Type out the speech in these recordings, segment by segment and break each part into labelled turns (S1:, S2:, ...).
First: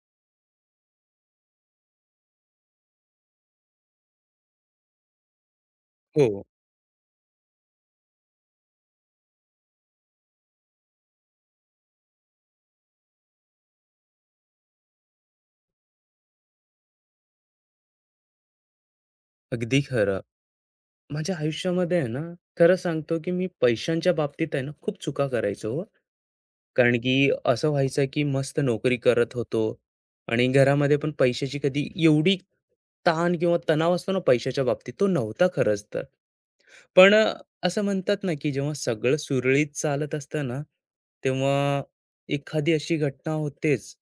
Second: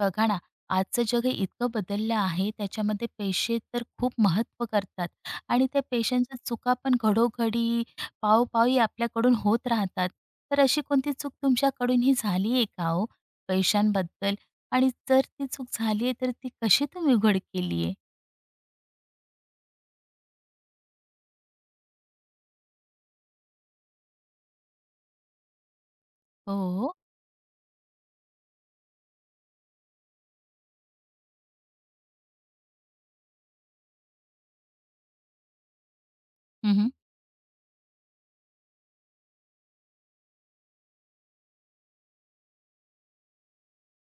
S1: बघा ना. आजचं जग हे इतकं बदललं आहे, त्याच्यामध्ये पैसे तर खूप महत्त्व करतात. आणि त्या पैशांच्या
S2: हो,
S1: चुका पण घडोघडी पावपावी आपल्याकडून होत राहतात. तर अशी कोणती चूक तुमच्याकडूनही झाली आहे का हो, पैशांबद्दल? आणि जर ती चूक झाली आहे, तर ती कशी तुम्ही उघड केली आहे?
S2: अगदी खरं. माझ्या आयुष्यामध्ये आहे ना, खरं सांगतो, की मी पैशांच्या बाबतीत आहे ना, खूप चुका करायचो हो.
S1: हो.
S2: कारण की असं व्हायचं की मस्त नोकरी करत होतो आणि घरामध्ये पण पैशाची कधी एवढी ताण किंवा तणाव असतो ना पैशाच्या बाबतीत तो नव्हता खरंच तर.
S1: हम्म.
S2: पण असं म्हणतात ना की जेव्हा सगळं सुरळीत चालत असतं ना, तेव्हा एखादी अशी घटना होतेच,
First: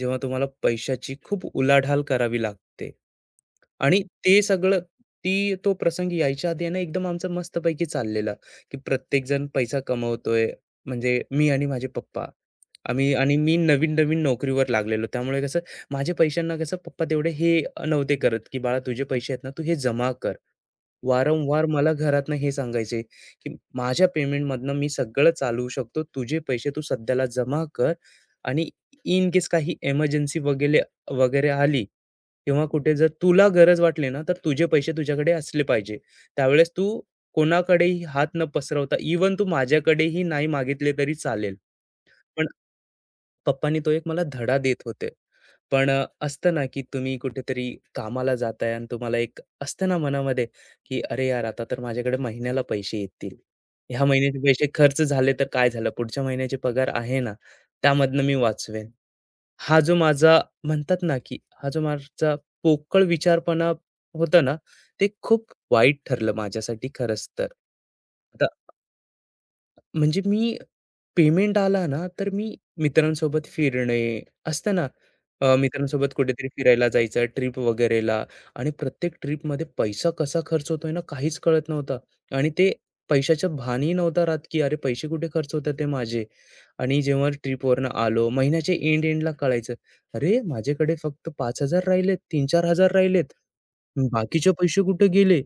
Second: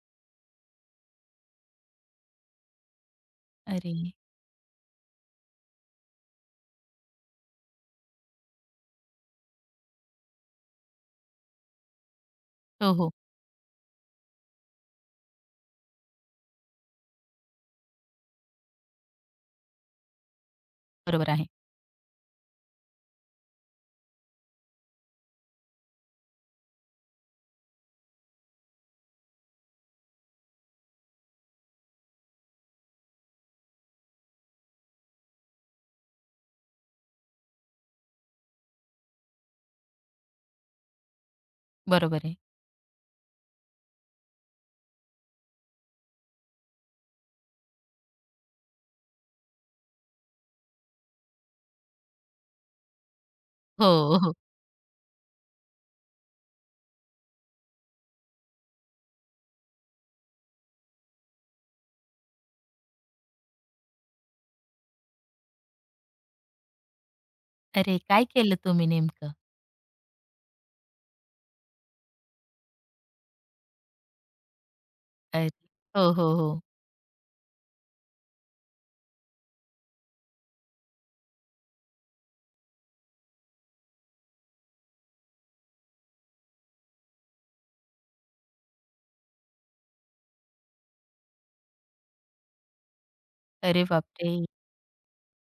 S2: जेव्हा तुम्हाला पैशाची खूप उलाढाल करावी लागते.
S1: अरे.
S2: आणि ते सगळं तो प्रसंग यायच्या आधी आहे ना एकदम आमचं मस्तपैकी चाललेलं, की प्रत्येकजण पैसा कमवतोय म्हणजे मी आणि माझे पप्पा.
S1: हो, हो.
S2: आम्ही आणि मी नवीन-नवीन नोकरीवर लागलेलो. त्यामुळे कसं माझ्या पैशांना कसं पप्पा तेवढे हे नव्हते करत, की "बाळा तुझे पैसे आहेत ना, तू हे जमा कर."
S1: बरोबर आहे.
S2: वारंवार मला घरातनं हे सांगायचे, की माझ्या पेमेंटमधनं मी सगळं चालवू शकतो. तुझे पैसे तू सध्याला जमा कर आणि इन केस काही एमर्जन्सी वगैरे वगैरे आली किंवा कुठे जर तुला गरज वाटली ना, तर तुझे पैसे तुझ्याकडे असले पाहिजे. त्यावेळेस तू कोणाकडेही हात न पसरवता इव्हन तू माझ्याकडेही नाही मागितले तरी चालेल.
S1: बरोबर आहे.
S2: पण पप्पांनी तो एक मला धडा देत होते. पण असतं ना, की तुम्ही कुठेतरी कामाला जाताय आणि तुम्हाला एक असतं ना मनामध्ये, की "अरे यार, आता तर माझ्याकडे महिन्याला पैसे येतील.
S1: हो,
S2: ह्या
S1: हो.
S2: महिन्याचे पैसे खर्च झाले तर काय झालं? पुढच्या महिन्याचे पगार आहे ना, त्यामधनं मी वाचवेन." हा जो माझा म्हणतात ना, की हा जो माझा पोकळ विचारपणा होता ना, ते खूप वाईट ठरलं माझ्यासाठी खरंच तर.
S1: अरे, काय केलं तुम्ही नेमकं?
S2: म्हणजे मी पेमेंट आला ना, तर मी मित्रांसोबत फिरणे असतं ना,
S1: अरे. हो,
S2: मित्रांसोबत
S1: हो,
S2: कुठेतरी
S1: हो.
S2: फिरायला जायचं, ट्रिप वगैरेला आणि प्रत्येक ट्रिपमध्ये पैसा कसा खर्च होतोय ना, काहीच कळत नव्हता आणि ते पैशाच्या भानही नव्हता राहत, की अरे पैसे कुठे खर्च होतात ते माझे. आणि जेव्हा ट्रिपवरनं आलो, महिन्याच्या एंडला कळायचं, "अरे माझ्याकडे फक्त 5,000 राहिलेत, 3-4,000 राहिलेत.
S1: अरे बापरे!
S2: बाकीचे पैसे कुठे गेले?"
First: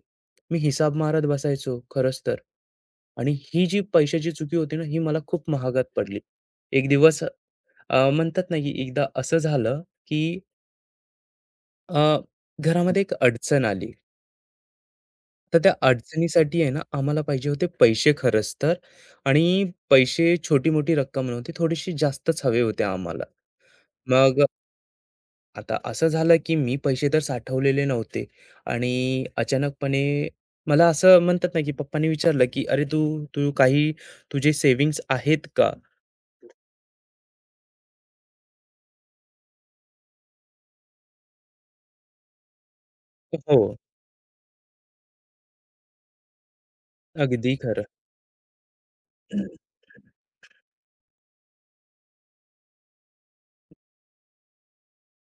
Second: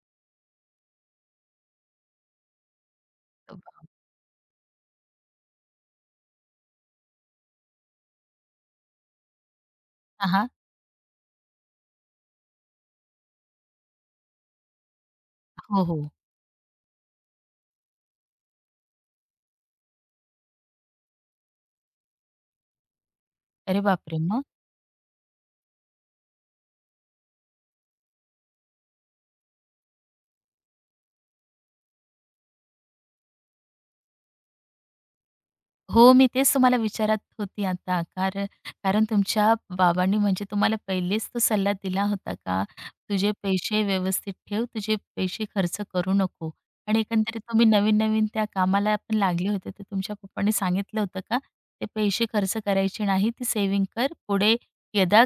S2: मी हिसाब मारत बसायचो खरंच तर. आणि ही जी
S1: हा.
S2: पैशाची चुकी होती ना, ही मला खूप महागात पडली. एक दिवस म्हणतात ना, की एकदा असं झालं, की
S1: हा.
S2: अ, घरामध्ये एक अडचण आली. तर त्या
S1: हो, हो.
S2: अडचणीसाठी आहे ना, आम्हाला पाहिजे होते पैसे खरंच तर आणि पैसे छोटी-मोठी रक्कम नव्हती, थोडीशी जास्तच हवे होते आम्हाला.
S1: अरे बापरे!
S2: मग
S1: मग?
S2: आता असं झालं, की मी पैसे तर साठवलेले नव्हते आणि अचानकपणे मला असं म्हणतात ना, की पप्पांनी विचारलं, की "अरे, तू तू काही तुझे सेव्हिंग्ज आहेत का?"
S1: हो, मी तेच तुम्हाला विचारत होती आता. कारण, कारण तुमच्या बाबांनी म्हणजे तुम्हाला पहिलेच तो सल्ला दिला होता का, तुझे
S2: हो,
S1: पैसे व्यवस्थित ठेव, तुझे पैसे खर्च करू नको. आणि एकंदरीत
S2: अगदी
S1: तुम्ही
S2: खरं.
S1: नवीन-नवीन त्या कामाला पण लागले होते, तर तुमच्या पप्पांनी सांगितलं होतं का, ते पैसे खर्च करायचे नाही, ती सेव्हिंग कर. पुढे यदा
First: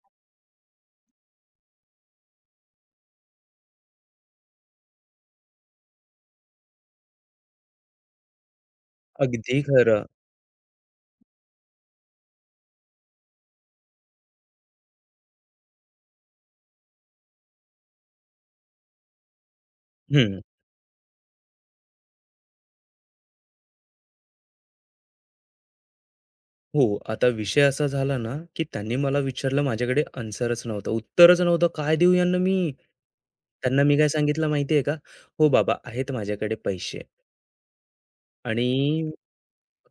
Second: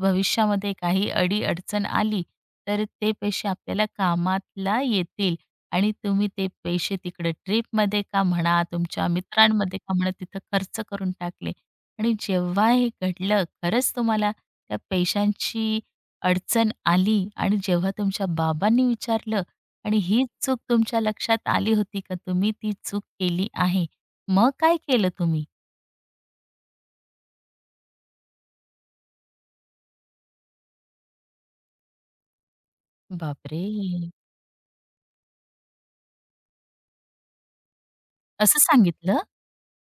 S1: भविष्यामध्ये काही अडी-अडचण आली, तर ते पैसे आपल्याला कामाला येतील. आणि तुम्ही ते पैसे तिकडे ट्रिपमध्ये का म्हणा, तुमच्या
S2: अगदी
S1: मित्रांमध्ये का
S2: खरं.
S1: म्हणा, तिथं खर्च करून टाकले. आणि जेव्हा हे घडलं, खरंच तुम्हाला त्या पैशांची अडचण आली, आणि जेव्हा तुमच्या बाबांनी विचारलं, आणि ही
S2: हं.
S1: चूक तुमच्या लक्षात आली होती का तुम्ही ती चूक केली आहे? मग काय केलं तुम्ही?
S2: हो. आता विषय असा झाला ना, की त्यांनी मला विचारलं माझ्याकडे आन्सरच नव्हतं, उत्तरच नव्हतं. काय देऊ यांना मी?
S1: बापरे!
S2: त्यांना मी काय सांगितलं माहिती का? "हो बाबा, आहेत माझ्याकडे पैसे"
S1: असं
S2: आणि
S1: सांगितलं?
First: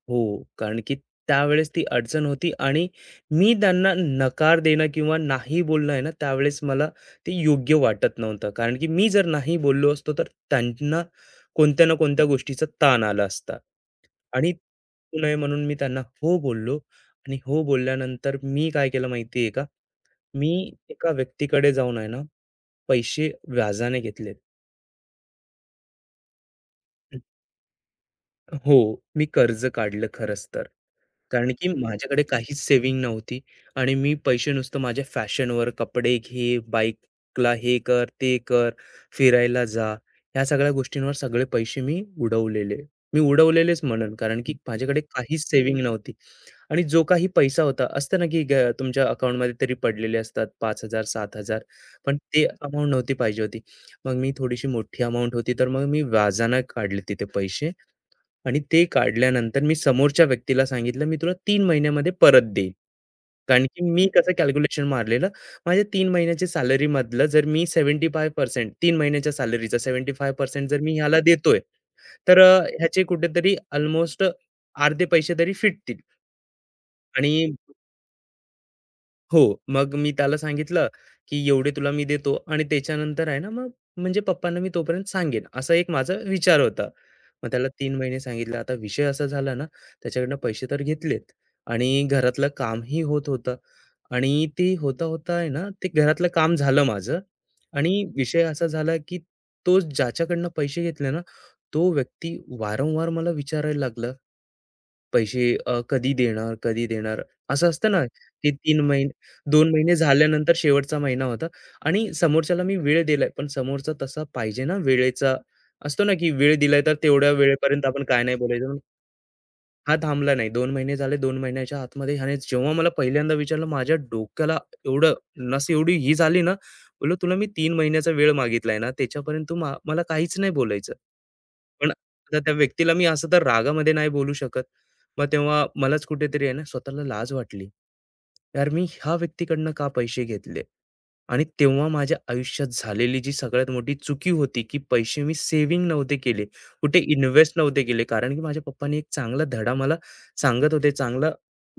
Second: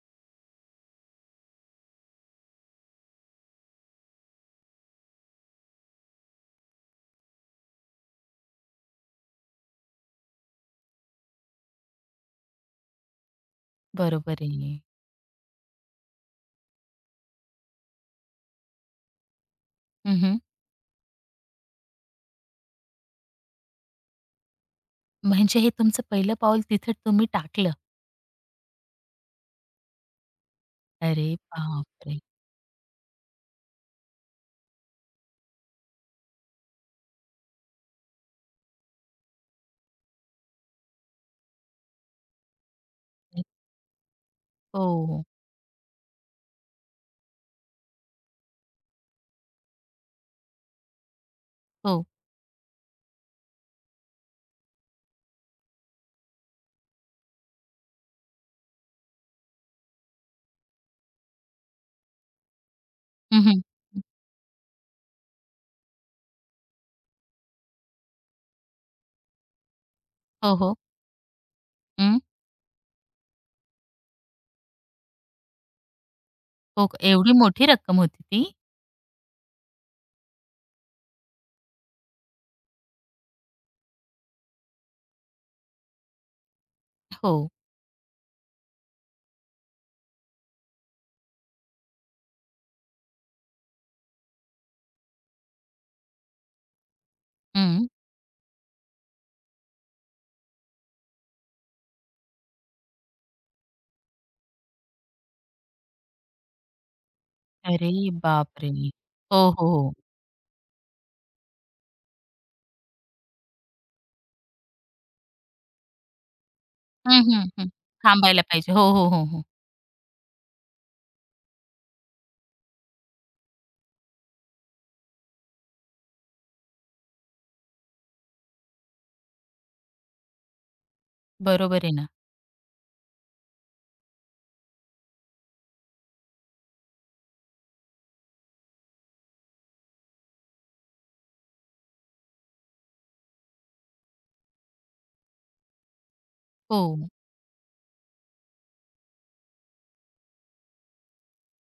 S2: हो, कारण की त्यावेळेस ती अडचण होती आणि मी त्यांना नकार देणं किंवा नाही बोलणं आहे ना, त्यावेळेस मला ते योग्य वाटत नव्हतं. कारण की मी जर नाही बोललो असतो, तर त्यांना कोणत्या ना कोणत्या गोष्टीचा ताण आला असता.
S1: बरोबर
S2: आणि
S1: आहे.
S2: होऊ नये म्हणून मी त्यांना हो बोललो आणि हो बोलल्यानंतर मी काय केलं माहिती आहे का?
S1: हं,
S2: मी एका व्यक्तीकडे जाऊन आहे ना, पैसे व्याजाने घेतलेत.
S1: म्हणजे हे तुमचं पहिलं पाऊल तिथं तुम्ही टाकलं.
S2: हो, मी कर्ज काढलं खरंच तर.
S1: अरे
S2: कारण की
S1: बापरे!
S2: माझ्याकडे काहीच सेव्हिंग नव्हती आणि मी पैसे नुसतं माझ्या फॅशनवर कपडे घे, बाईकला हे कर, ते कर, फिरायला जा, ह्या सगळ्या गोष्टींवर सगळे पैसे मी उडवलेले. मी उडवलेलेच म्हणेन कारण की माझ्याकडे
S1: हो,
S2: काहीच सेव्हिंग नव्हती आणि जो काही पैसा होता असतं ना की ग तुमच्या अकाउंटमध्ये तरी पडलेले असतात 5,000 7,000
S1: हो.
S2: पण ते अमाउंट नव्हती पाहिजे होती. मग मी थोडीशी मोठी अमाउंट होती तर मग मी व्याजानं काढले तिथे पैसे. आणि ते काढल्यानंतर मी समोरच्या व्यक्तीला सांगितलं, "मी तुला 3 महिन्यामध्ये परत देईन."
S1: हं,
S2: कारण की मी कसं कॅल्क्युलेशन मारलेलं, माझ्या 3 महिन्याच्या सॅलरीमधलं जर मी 75% 3 महिन्याच्या सॅलरीचा
S1: हो,
S2: 75%
S1: हो.
S2: जर मी ह्याला देतोय,
S1: हं.
S2: तर ह्याचे कुठेतरी अल्मोस्ट अर्धे पैसे तरी फिटतील
S1: हो, का? एवढी
S2: आणि
S1: मोठी रक्कम होती ती?
S2: हो, मग मी त्याला सांगितलं, की "एवढे तुला मी देतो" आणि त्याच्यानंतर आहे ना, मग म्हणजे पप्पांना मी तोपर्यंत सांगेन, असा एक माझा विचार होता.
S1: हो.
S2: मग त्याला 3 महिने सांगितलं. आता विषय असा झाला ना, त्याच्याकडनं पैसे तर घेतलेत आणि घरातलं कामही होत होतं आणि ते होता-होता आहे ना, ते घरातलं काम झालं माझं
S1: हं.
S2: आणि विषय असा झाला, की तो ज्याच्याकडनं पैसे घेतले ना, तो व्यक्ती वारंवार मला विचारायला लागला पैसे कधी देणार, कधी देणार? असं असतं
S1: अरे
S2: ना, की
S1: बापरे!
S2: 3 महिने
S1: हो, हो,
S2: 2
S1: हो.
S2: महिने झाल्यानंतर शेवटचा महिना होता आणि समोरच्याला मी वेळ दिलाय, पण समोरचा तसा पाहिजे ना वेळेचा असतो ना, की वेळ दिलाय तर
S1: हं,
S2: तेवढ्या
S1: हं, हं.
S2: वेळेपर्यंत आपण काय नाही
S1: थांबायला
S2: बोलायचं.
S1: पाहिजे.
S2: पण
S1: हो, हो, हो, हो.
S2: हा थांबला नाही. 2 महिने झाले. 2 महिन्याच्या आतमध्ये ह्याने जेव्हा मला पहिल्यांदा विचारलं, माझ्या डोक्याला एवढं नस एवढी ही झाली ना, बोललो, "तुला मी 3 महिन्याचा वेळ मागितलाय ना, त्याच्यापर्यंत तू मला काहीच नाही बोलायचं."
S1: बरोबर
S2: पण
S1: आहे ना.
S2: आता त्या व्यक्तीला मी असं तर रागामध्ये नाही बोलू शकत. मग तेव्हा मलाच कुठेतरी आहे ना, स्वतःला लाज वाटली. यार, मी ह्या व्यक्तीकडनं का पैसे घेतले? आणि तेव्हा माझ्या आयुष्यात झालेली जी सगळ्यात मोठी चुकी होती, की पैसे मी सेव्हिंग नव्हते केले. कुठे
S1: हो.
S2: इन्व्हेस्ट नव्हते केले. कारण की माझ्या पप्पांनी एक चांगला धडा मला सांगत होते, चांगलं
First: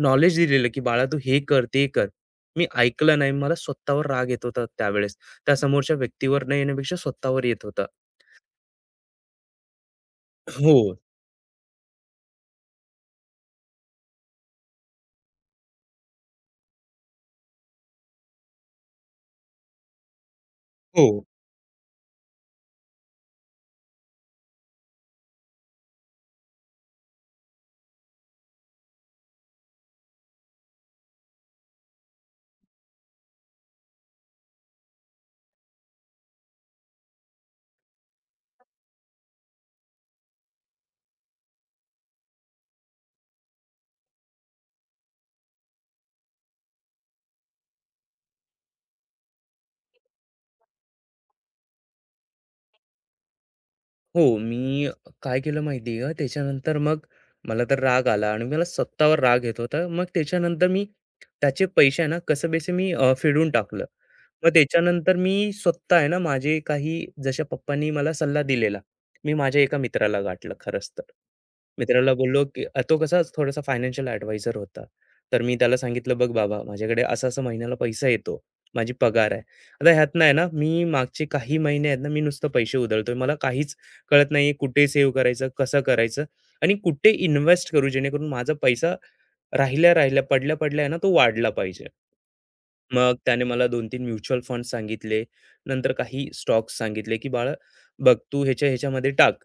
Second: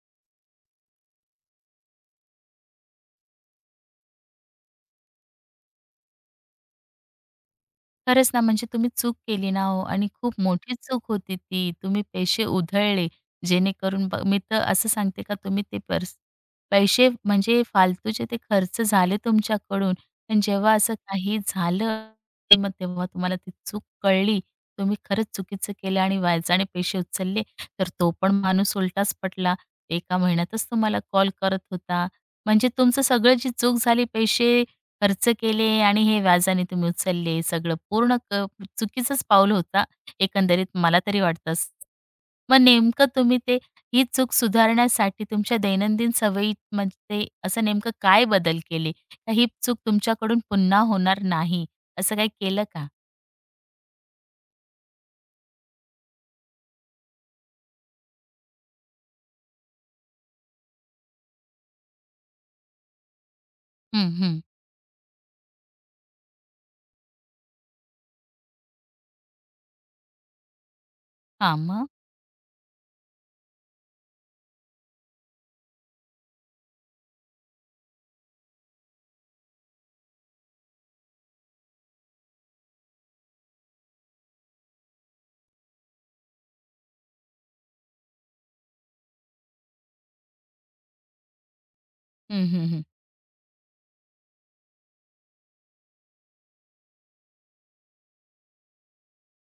S2: नॉलेज दिलेलं, की "बाळा तू हे कर, ते कर." मी ऐकलं नाही. मला स्वतःवर राग येत होता त्यावेळेस. त्या समोरच्या व्यक्तीवर न येण्यापेक्षा स्वतःवर येत होता.
S1: खरंच ना, म्हणजे तुम्ही चूक केली ना हो, आणि खूप मोठी
S2: हो,
S1: चूक होती ती. तुम्ही पैसे उधळले, जेणेकरून ब मी तर असं सांगते का, तुम्ही ते पर्स पैसे म्हणजे फालतूचे ते खर्च झाले तुमच्याकडून. पण जेव्हा असं
S2: हो.
S1: काही झालं, ते मग तेव्हा तुम्हाला ती चूक कळली. तुम्ही खरंच चुकीचं केलं आणि व्याजाने पैसे उचलले, तर तो पण माणूस उलटाच पटला. एका महिन्यातच तुम्हाला कॉल करत होता. म्हणजे तुमचं सगळं, जी चूक झाली, पैसे खर्च केले आणि हे व्याजाने तुम्ही उचलले. सगळं पूर्ण क चुकीचंच पाऊल होता एकंदरीत, मला तरी वाटतं असं. मग नेमकं तुम्ही ते ही चूक सुधारण्यासाठी तुमच्या दैनंदिन सवयीमध्ये असं नेमकं काय बदल केले? का ही चूक तुमच्याकडून पुन्हा होणार नाही, असं काही केलं का?
S2: हो, मी काय केलं माहिती का? त्याच्यानंतर मग मला तर राग आला आणि मला स्वतःवर राग येत होता. मग त्याच्यानंतर मी त्याचे पैसे आहे ना कसं बेसे मी फेडून टाकलं.
S1: हं, हं.
S2: मग त्याच्यानंतर मी स्वतः आहे ना माझे काही जशा पप्पांनी मला सल्ला दिलेला, मी माझ्या एका मित्राला गाठलं खरंच तर.
S1: हां, मग?
S2: मित्राला बोललो, की तो कसा थोडासा फायनान्शियल ॲडवायझर होता. तर मी त्याला सांगितलं, "बघ बाबा, माझ्याकडे असं-असं महिन्याला पैसा येतो. माझी पगार आहे. आता ह्यातनं आहे ना मी मागचे काही महिने आहेत ना, मी नुसतं पैसे उधळतोय. मला काहीच कळत नाही कुठे सेव्ह करायचं, कसं करायचं आणि कुठे इन्व्हेस्ट करू जेणेकरून माझा पैसा राहिल्या, राहिल्या, पडल्या, पडल्या आहे ना तो वाढला पाहिजे.
S1: हं, हं, हं.
S2: मग त्याने मला 2-3 म्युच्युअल फंड सांगितले. नंतर काही स्टॉक्स सांगितले, की "बाळा बघ तू ह्याच्यामध्ये टाक."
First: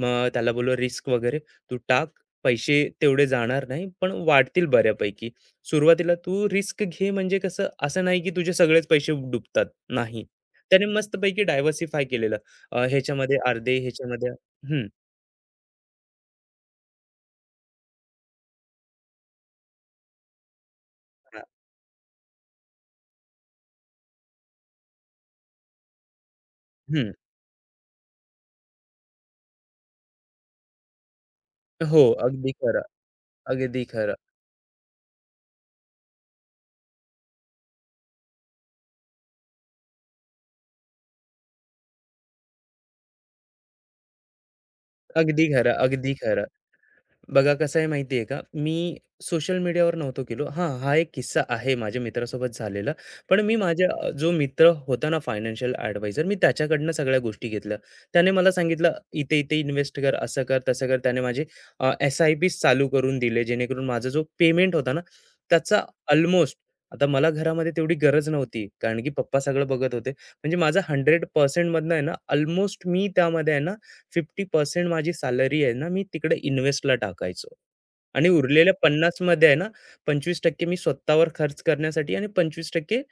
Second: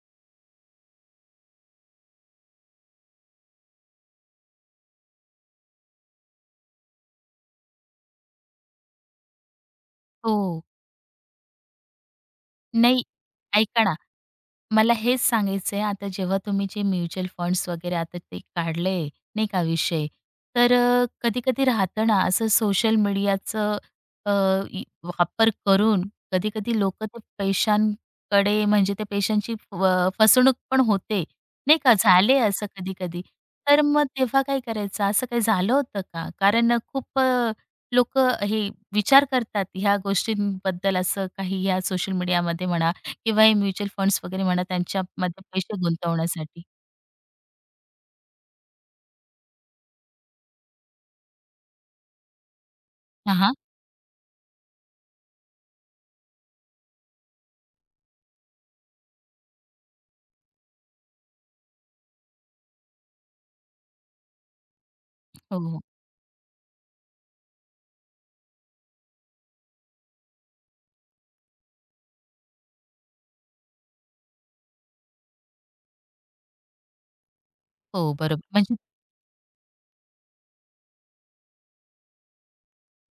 S2: मग त्याला बोललो रिस्क वगैरे तू टाक. पैसे तेवढे जाणार नाही, पण वाढतील बऱ्यापैकी. सुरुवातीला तू रिस्क घे म्हणजे कसं असं नाही, की तुझे सगळेच पैसे डुबतात. नाही.
S1: हो.
S2: त्याने मस्तपैकी डायव्हर्सिफाय केलेलं.
S1: नाही,
S2: ह्याच्यामध्ये अर्धे,
S1: ऐका ना,
S2: ह्याच्यामध्ये हं,
S1: मला हेच सांगायचं आहे, आता जेव्हा तुम्ही जे म्युच्युअल फंड्स वगैरे आता ते काढले, नाही का विषय, तर
S2: हां,
S1: कधी-कधी राहतं ना असं सोशल मीडियाचं, अ, वापर करून कधी-कधी लोकं ते पैशांकडे म्हणजे ते पैशांची फसवणूक पण होते, नाही का?
S2: हो,
S1: झाले
S2: अगदी
S1: असं
S2: खरं,
S1: कधी-कधी. तर
S2: अगदी
S1: मग
S2: खरं,
S1: तेव्हा काय करायचं? असं काही झालं होतं का? कारण खूप हे विचार करतात ह्या गोष्टींबद्दल, असं काही ह्या सोशल मीडियामध्ये म्हणा किंवा हे म्युच्युअल फंड्स वगैरे म्हणा, त्यांच्यामध्ये
S2: अगदी खरं,
S1: पैसे
S2: अगदी खरं.
S1: गुंतवण्यासाठी.
S2: बघा कसं आहे माहिती आहे का? मी सोशल मीडियावर नव्हतो गेलो. हां, हा एक किस्सा आहे माझ्या मित्रासोबत झालेला.
S1: हां,
S2: पण
S1: हां.
S2: मी माझ्या जो मित्र होता ना फायनान्शियल ॲडवायझर, मी त्याच्याकडनं सगळ्या गोष्टी घेतल्या. त्याने मला सांगितलं, "इथे-इथे इन्व्हेस्ट कर, असं कर, तसं कर." त्याने माझे एस-आय-पीज चालू करून दिले, जेणेकरून माझा जो पेमेंट होता ना,
S1: हो, हो.
S2: त्याचा अल्मोस्ट आता मला घरामध्ये तेवढी गरज नव्हती, कारण की पप्पा सगळं बघत होते. म्हणजे माझा 100% मधनं आहे ना, अल्मोस्ट मी त्यामध्ये आहे ना 50% माझी सॅलरी आहे ना, मी तिकडे इन्व्हेस्टला टाकायचो.
S1: हो,
S2: आणि
S1: बरोबर.
S2: उरलेल्या
S1: म्हणजे
S2: पन्नास मध्ये आहे ना, 25% मी स्वतःवर खर्च करण्यासाठी आणि 25%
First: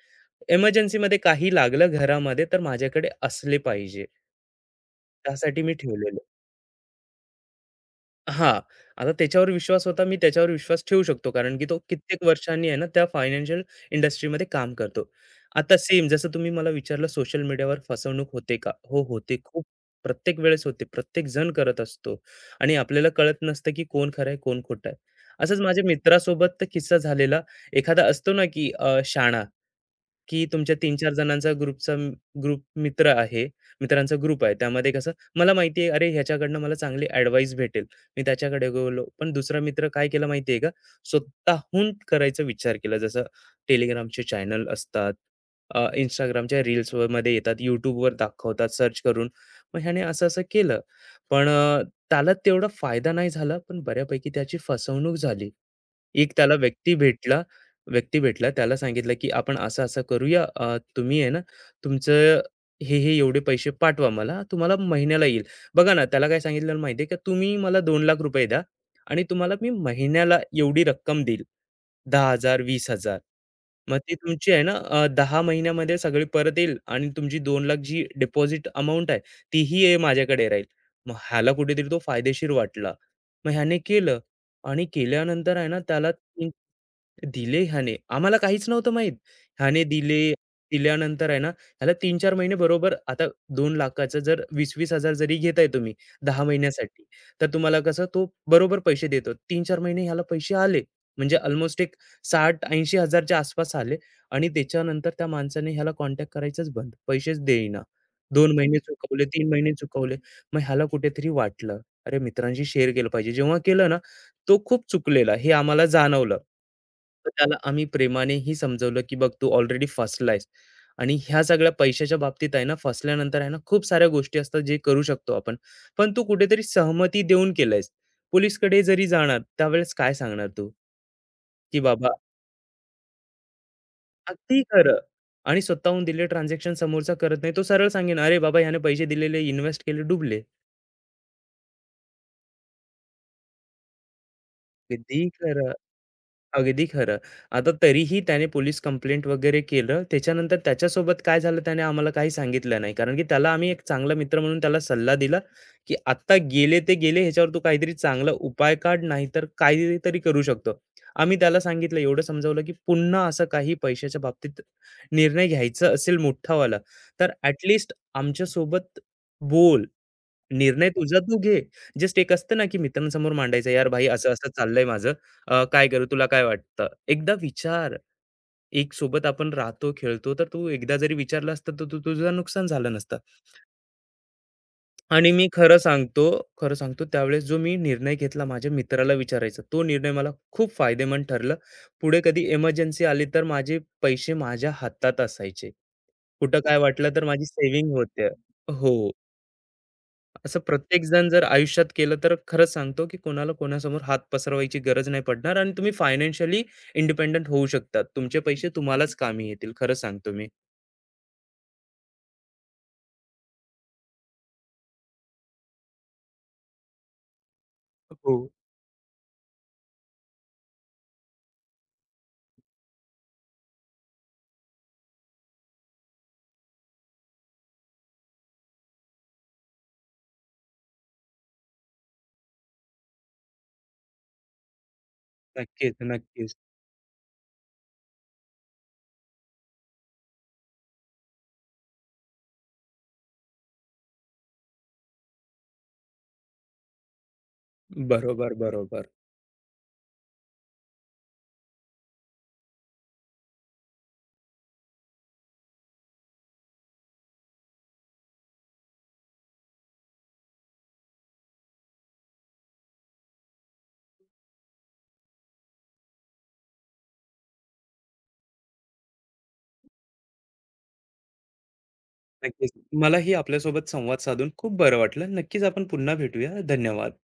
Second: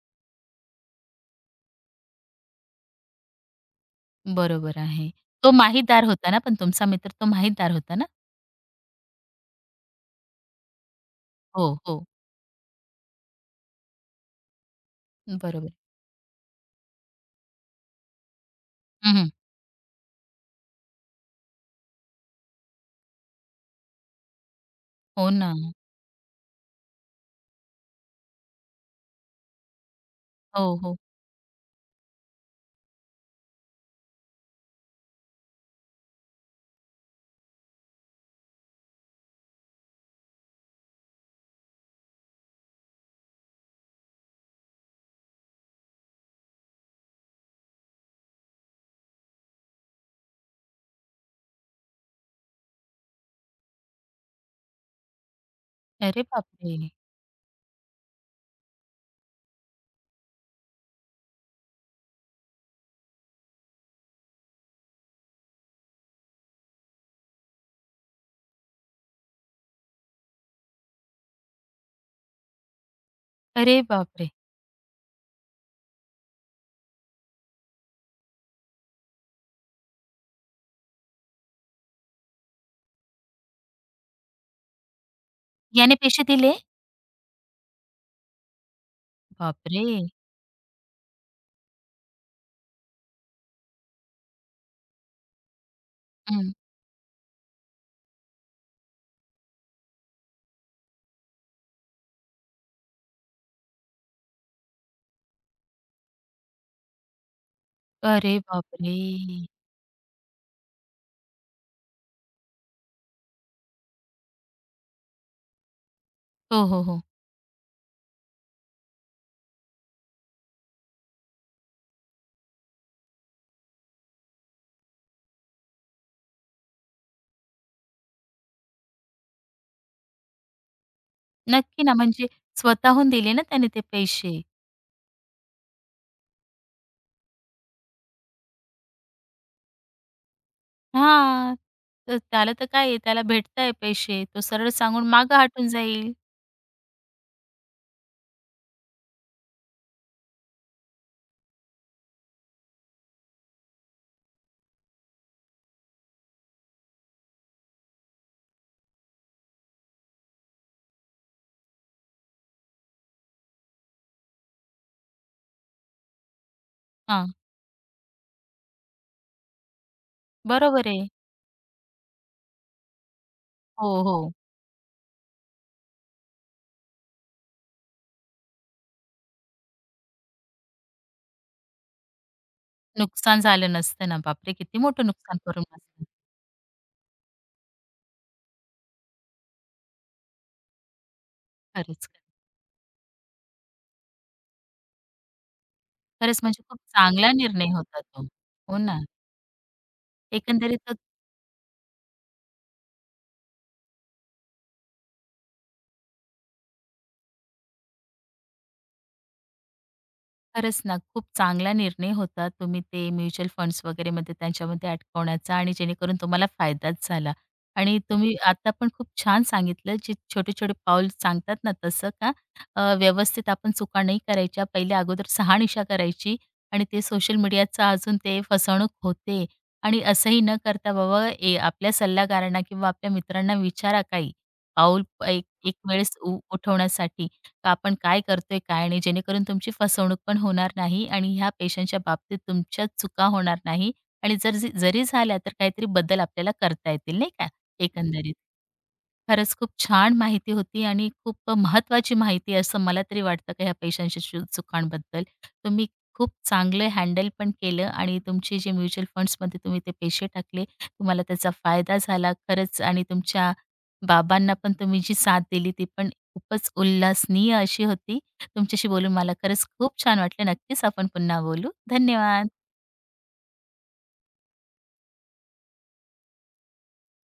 S2: एमर्जन्सीमध्ये काही लागलं घरामध्ये तर माझ्याकडे असले पाहिजे.
S1: बरोबर आहे. तो
S2: त्यासाठी मी
S1: माहीतदार
S2: ठेवलेले.
S1: होता ना, पण तुमचा मित्र तो माहीतदार होता ना?
S2: हा आता त्याच्यावर विश्वास होता, मी त्याच्यावर विश्वास ठेवू शकतो. कारण की
S1: हो,
S2: तो
S1: हो.
S2: कित्येक वर्षांनी आहे ना, त्या फायनान्शियल इंडस्ट्रीमध्ये काम करतो.
S1: बरोबर.
S2: आता सेम जसं तुम्ही मला विचारलं, सोशल मीडियावर फसवणूक होते का? हो,
S1: हं, हं.
S2: होते. खूप प्रत्येक वेळेस होते. प्रत्येक जण करत असतो आणि आपल्याला कळत नसतं, की कोण खरं आहे, कोण खोटं आहे.
S1: हो ना.
S2: असंच माझ्या मित्रासोबत तर किस्सा झालेला. एखादा असतो ना, की शहाणा की तुमच्या
S1: हो,
S2: तीन
S1: हो.
S2: चार जणांचा ग्रुपचा ग्रुप मित्र आहे, मित्रांचा ग्रुप आहे. त्यामध्ये कसं मला माहिती आहे, अरे ह्याच्याकडनं मला चांगली ॲडवाईस भेटेल. मी त्याच्याकडे गेलो. पण दुसरा मित्र काय केलं माहिती आहे का? स्वतःहून करायचा विचार केला. जसं Telegramचे चॅनल असतात, Instagramच्या रील्समध्ये येतात, YouTubeवर दाखवतात सर्च करून. मग ह्याने असं असं केलं. पण त्याला तेवढा फायदा नाही झाला, पण बऱ्यापैकी त्याची फसवणूक झाली.
S1: अरे
S2: एक त्याला
S1: बापरे!
S2: व्यक्ती भेटला त्याला सांगितलं की आपण असं असं करूया तुम्ही आहे ना तुमचं हे हे एवढे पैसे पाठवा मला तुम्हाला महिन्याला येईल. बघा ना त्याला काय सांगितलं माहिती का तुम्ही मला 2,00,000 रुपये द्या आणि तुम्हाला मी महिन्याला एवढी रक्कम देईल 10,000 20,000
S1: अरे
S2: मग ती
S1: बापरे!
S2: तुमची आहे ना 10 महिन्यामध्ये सगळी परत येईल आणि तुमची 2,00,000 जी डिपॉझिट अमाऊंट आहे तीही आहे माझ्याकडे राहील. मग ह्याला कुठेतरी तो फायदेशीर वाटला. मग ह्याने केलं आणि केल्यानंतर आहे ना
S1: याने
S2: त्याला
S1: पैसे
S2: हं.
S1: दिले?
S2: दिले ह्याने. आम्हाला काहीच नव्हतं माहीत. ह्याने
S1: बापरे!
S2: दिले, दिल्यानंतर आहे ना, ह्याला 3-4 महिने बरोबर आता 2,00,000चं जर 20 हजार जरी घेताय तुम्ही 10
S1: हं.
S2: महिन्यासाठी, तर तुम्हाला कसं तो बरोबर पैसे देतो. तीन चार महिने ह्याला पैसे आले. म्हणजे अल्मोस्ट एक 60,000-80,000 च्या आसपास आले आणि त्याच्यानंतर त्या माणसाने ह्याला कॉन्टॅक्ट करायचंच बंद. पैसेच देईना.
S1: अरे
S2: 2 महिने
S1: बापरे!
S2: चुकवले, 3 महिने चुकवले. मग ह्याला कुठेतरी वाटलं, "अरे मित्रांशी शेअर केलं पाहिजे." जेव्हा केलं ना तो खूप चुकलेला हे आम्हाला जाणवलं.
S1: हो, हो, हो.
S2: तर त्याला आम्ही प्रेमानेही समजावलं, की "बघ तू ऑलरेडी फसलायस आणि ह्या सगळ्या पैशाच्या बाबतीत आहे ना, फसल्यानंतर आहे ना, खूप साऱ्या गोष्टी असतात जे करू शकतो आपण. पण तू कुठेतरी सहमती देऊन केलंयस. पोलिसकडे जरी जाणार त्यावेळेस काय सांगणार तू?" की
S1: नक्की ना,
S2: बाबा
S1: म्हणजे स्वतःहून दिले ना त्याने ते पैसे.
S2: अगदी खरं आणि स्वतःहून दिले ट्रान्झॅक्शन समोरचा करत नाही. तो सरळ सांगेन, "अरे बाबा ह्याने पैसे दिलेले, इन्व्हेस्ट केले, डुबले."
S1: हां. तर त्याला तर काय आहे, त्याला भेटताय पैसे. तो सरळ सांगून
S2: अगदी
S1: मागं हटून
S2: खरं.
S1: जाईल.
S2: अगदी खरं. आता तरीही त्याने पोलीस कंप्लेंट वगैरे केलं. त्याच्यानंतर त्याच्यासोबत काय झालं त्याने आम्हाला काही सांगितलं नाही. कारण की त्याला आम्ही एक चांगला मित्र म्हणून त्याला सल्ला दिला, की "आत्ता गेले ते गेले, ह्याच्यावर तू काहीतरी चांगला उपाय काढ, नाहीतर काहीतरी करू शकतो." आम्ही त्याला सांगितलं, एवढं समजावलं, की पुन्हा असं काही पैशाच्या बाबतीत निर्णय घ्यायचा असेल मोठावाला,
S1: हां.
S2: तर ॲट आमच्यासोबत बोल.
S1: बरोबर
S2: निर्णय
S1: आहे.
S2: तुझा तू घे. जस्ट एक असतं ना, की मित्रांसमोर मांडायचं,
S1: हो,
S2: "यार भाई
S1: हो.
S2: असं-असं चाललंय माझं. काय करू? तुला काय वाटतं?" एकदा विचार. एक सोबत आपण राहतो, खेळतो, तर तू एकदा जरी विचारलं असतं, तर तू तुझं नुकसान झालं नसतं.
S1: नुकसान झालं नसतं ना. बापरे! किती मोठं
S2: आणि
S1: नुकसान
S2: मी
S1: करून
S2: खरं
S1: बसलं.
S2: सांगतो खरं सांगतो, त्यावेळेस जो मी निर्णय घेतला माझ्या मित्राला विचारायचा, तो निर्णय मला खूप फायदेमंद ठरला.
S1: खरंच,
S2: पुढे कधी इमर्जन्सी आली, तर माझे पैसे माझ्या हातात असायचे.
S1: खरंच
S2: कुठं
S1: म्हणजे
S2: काय
S1: खूप
S2: वाटलं, तर
S1: चांगला
S2: माझी
S1: निर्णय
S2: सेव्हिंग
S1: होता तो.
S2: होते.
S1: हो ना.
S2: हो. असं
S1: एकंदरीत
S2: प्रत्येकजण जर आयुष्यात केलं तर खरंच सांगतो, की कोणाला कोणासमोर हात पसरवायची गरज नाही पडणार आणि तुम्ही फायनान्शियली इंडिपेंडंट होऊ शकतात. तुमचे पैसे तुम्हालाच कामी येतील. खरं सांगतो मी.
S1: खरंच ना, खूप चांगला निर्णय होता. तुम्ही ते म्युच्युअल फंड्स वगैरेमध्ये त्यांच्यामध्ये अडकवण्याचा, आणि जेणेकरून तुम्हाला फायदाच झाला. आणि तुम्ही
S2: हो.
S1: आता पण खूप छान सांगितलं, जे छोटे-छोटे पाऊल सांगतात ना, तसं का व्यवस्थित आपण चुका नाही करायच्या. पहिले अगोदर शहानिशा करायची, आणि ते सोशल मीडियाचं अजून ते फसवणूक होते, आणि असंही न करता बाबा ए आपल्या सल्लागारांना किंवा आपल्या मित्रांना विचारा काही पाऊल एक एक
S2: नक्कीच,
S1: वेळेस
S2: नक्कीच.
S1: उठवण्यासाठी. का आपण काय करतोय, काय नाही, जेणेकरून तुमची फसवणूक पण होणार नाही आणि ह्या पेशंटच्या बाबतीत तुमच्या चुका होणार नाही, आणि जर जरी झाल्या, तर काहीतरी बदल आपल्याला करता येतील, नाही का, एकंदरीत.
S2: बरोबर, बरोबर.
S1: खरंच खूप छान माहिती होती आणि खूप महत्वाची माहिती, असं मला तरी वाटतं का ह्या पैशांच्या चुकांबद्दल. तुम्ही खूप चांगलं हँडल पण केलं आणि तुमचे जे म्युच्युअल फंड्समध्ये तुम्ही ते पैसे टाकले, तुम्हाला त्याचा फायदा झाला खरंच, आणि तुमच्या बाबांना पण तुम्ही जी साथ दिली ती पण खूपच उल्हासनीय अशी होती. तुमच्याशी बोलून मला खरंच खूप छान वाटलं. नक्कीच आपण पुन्हा बोलू. धन्यवाद.
S2: नक्कीच. मलाही आपल्यासोबत संवाद साधून खूप बरं वाटलं. नक्कीच आपण पुन्हा भेटूया. धन्यवाद.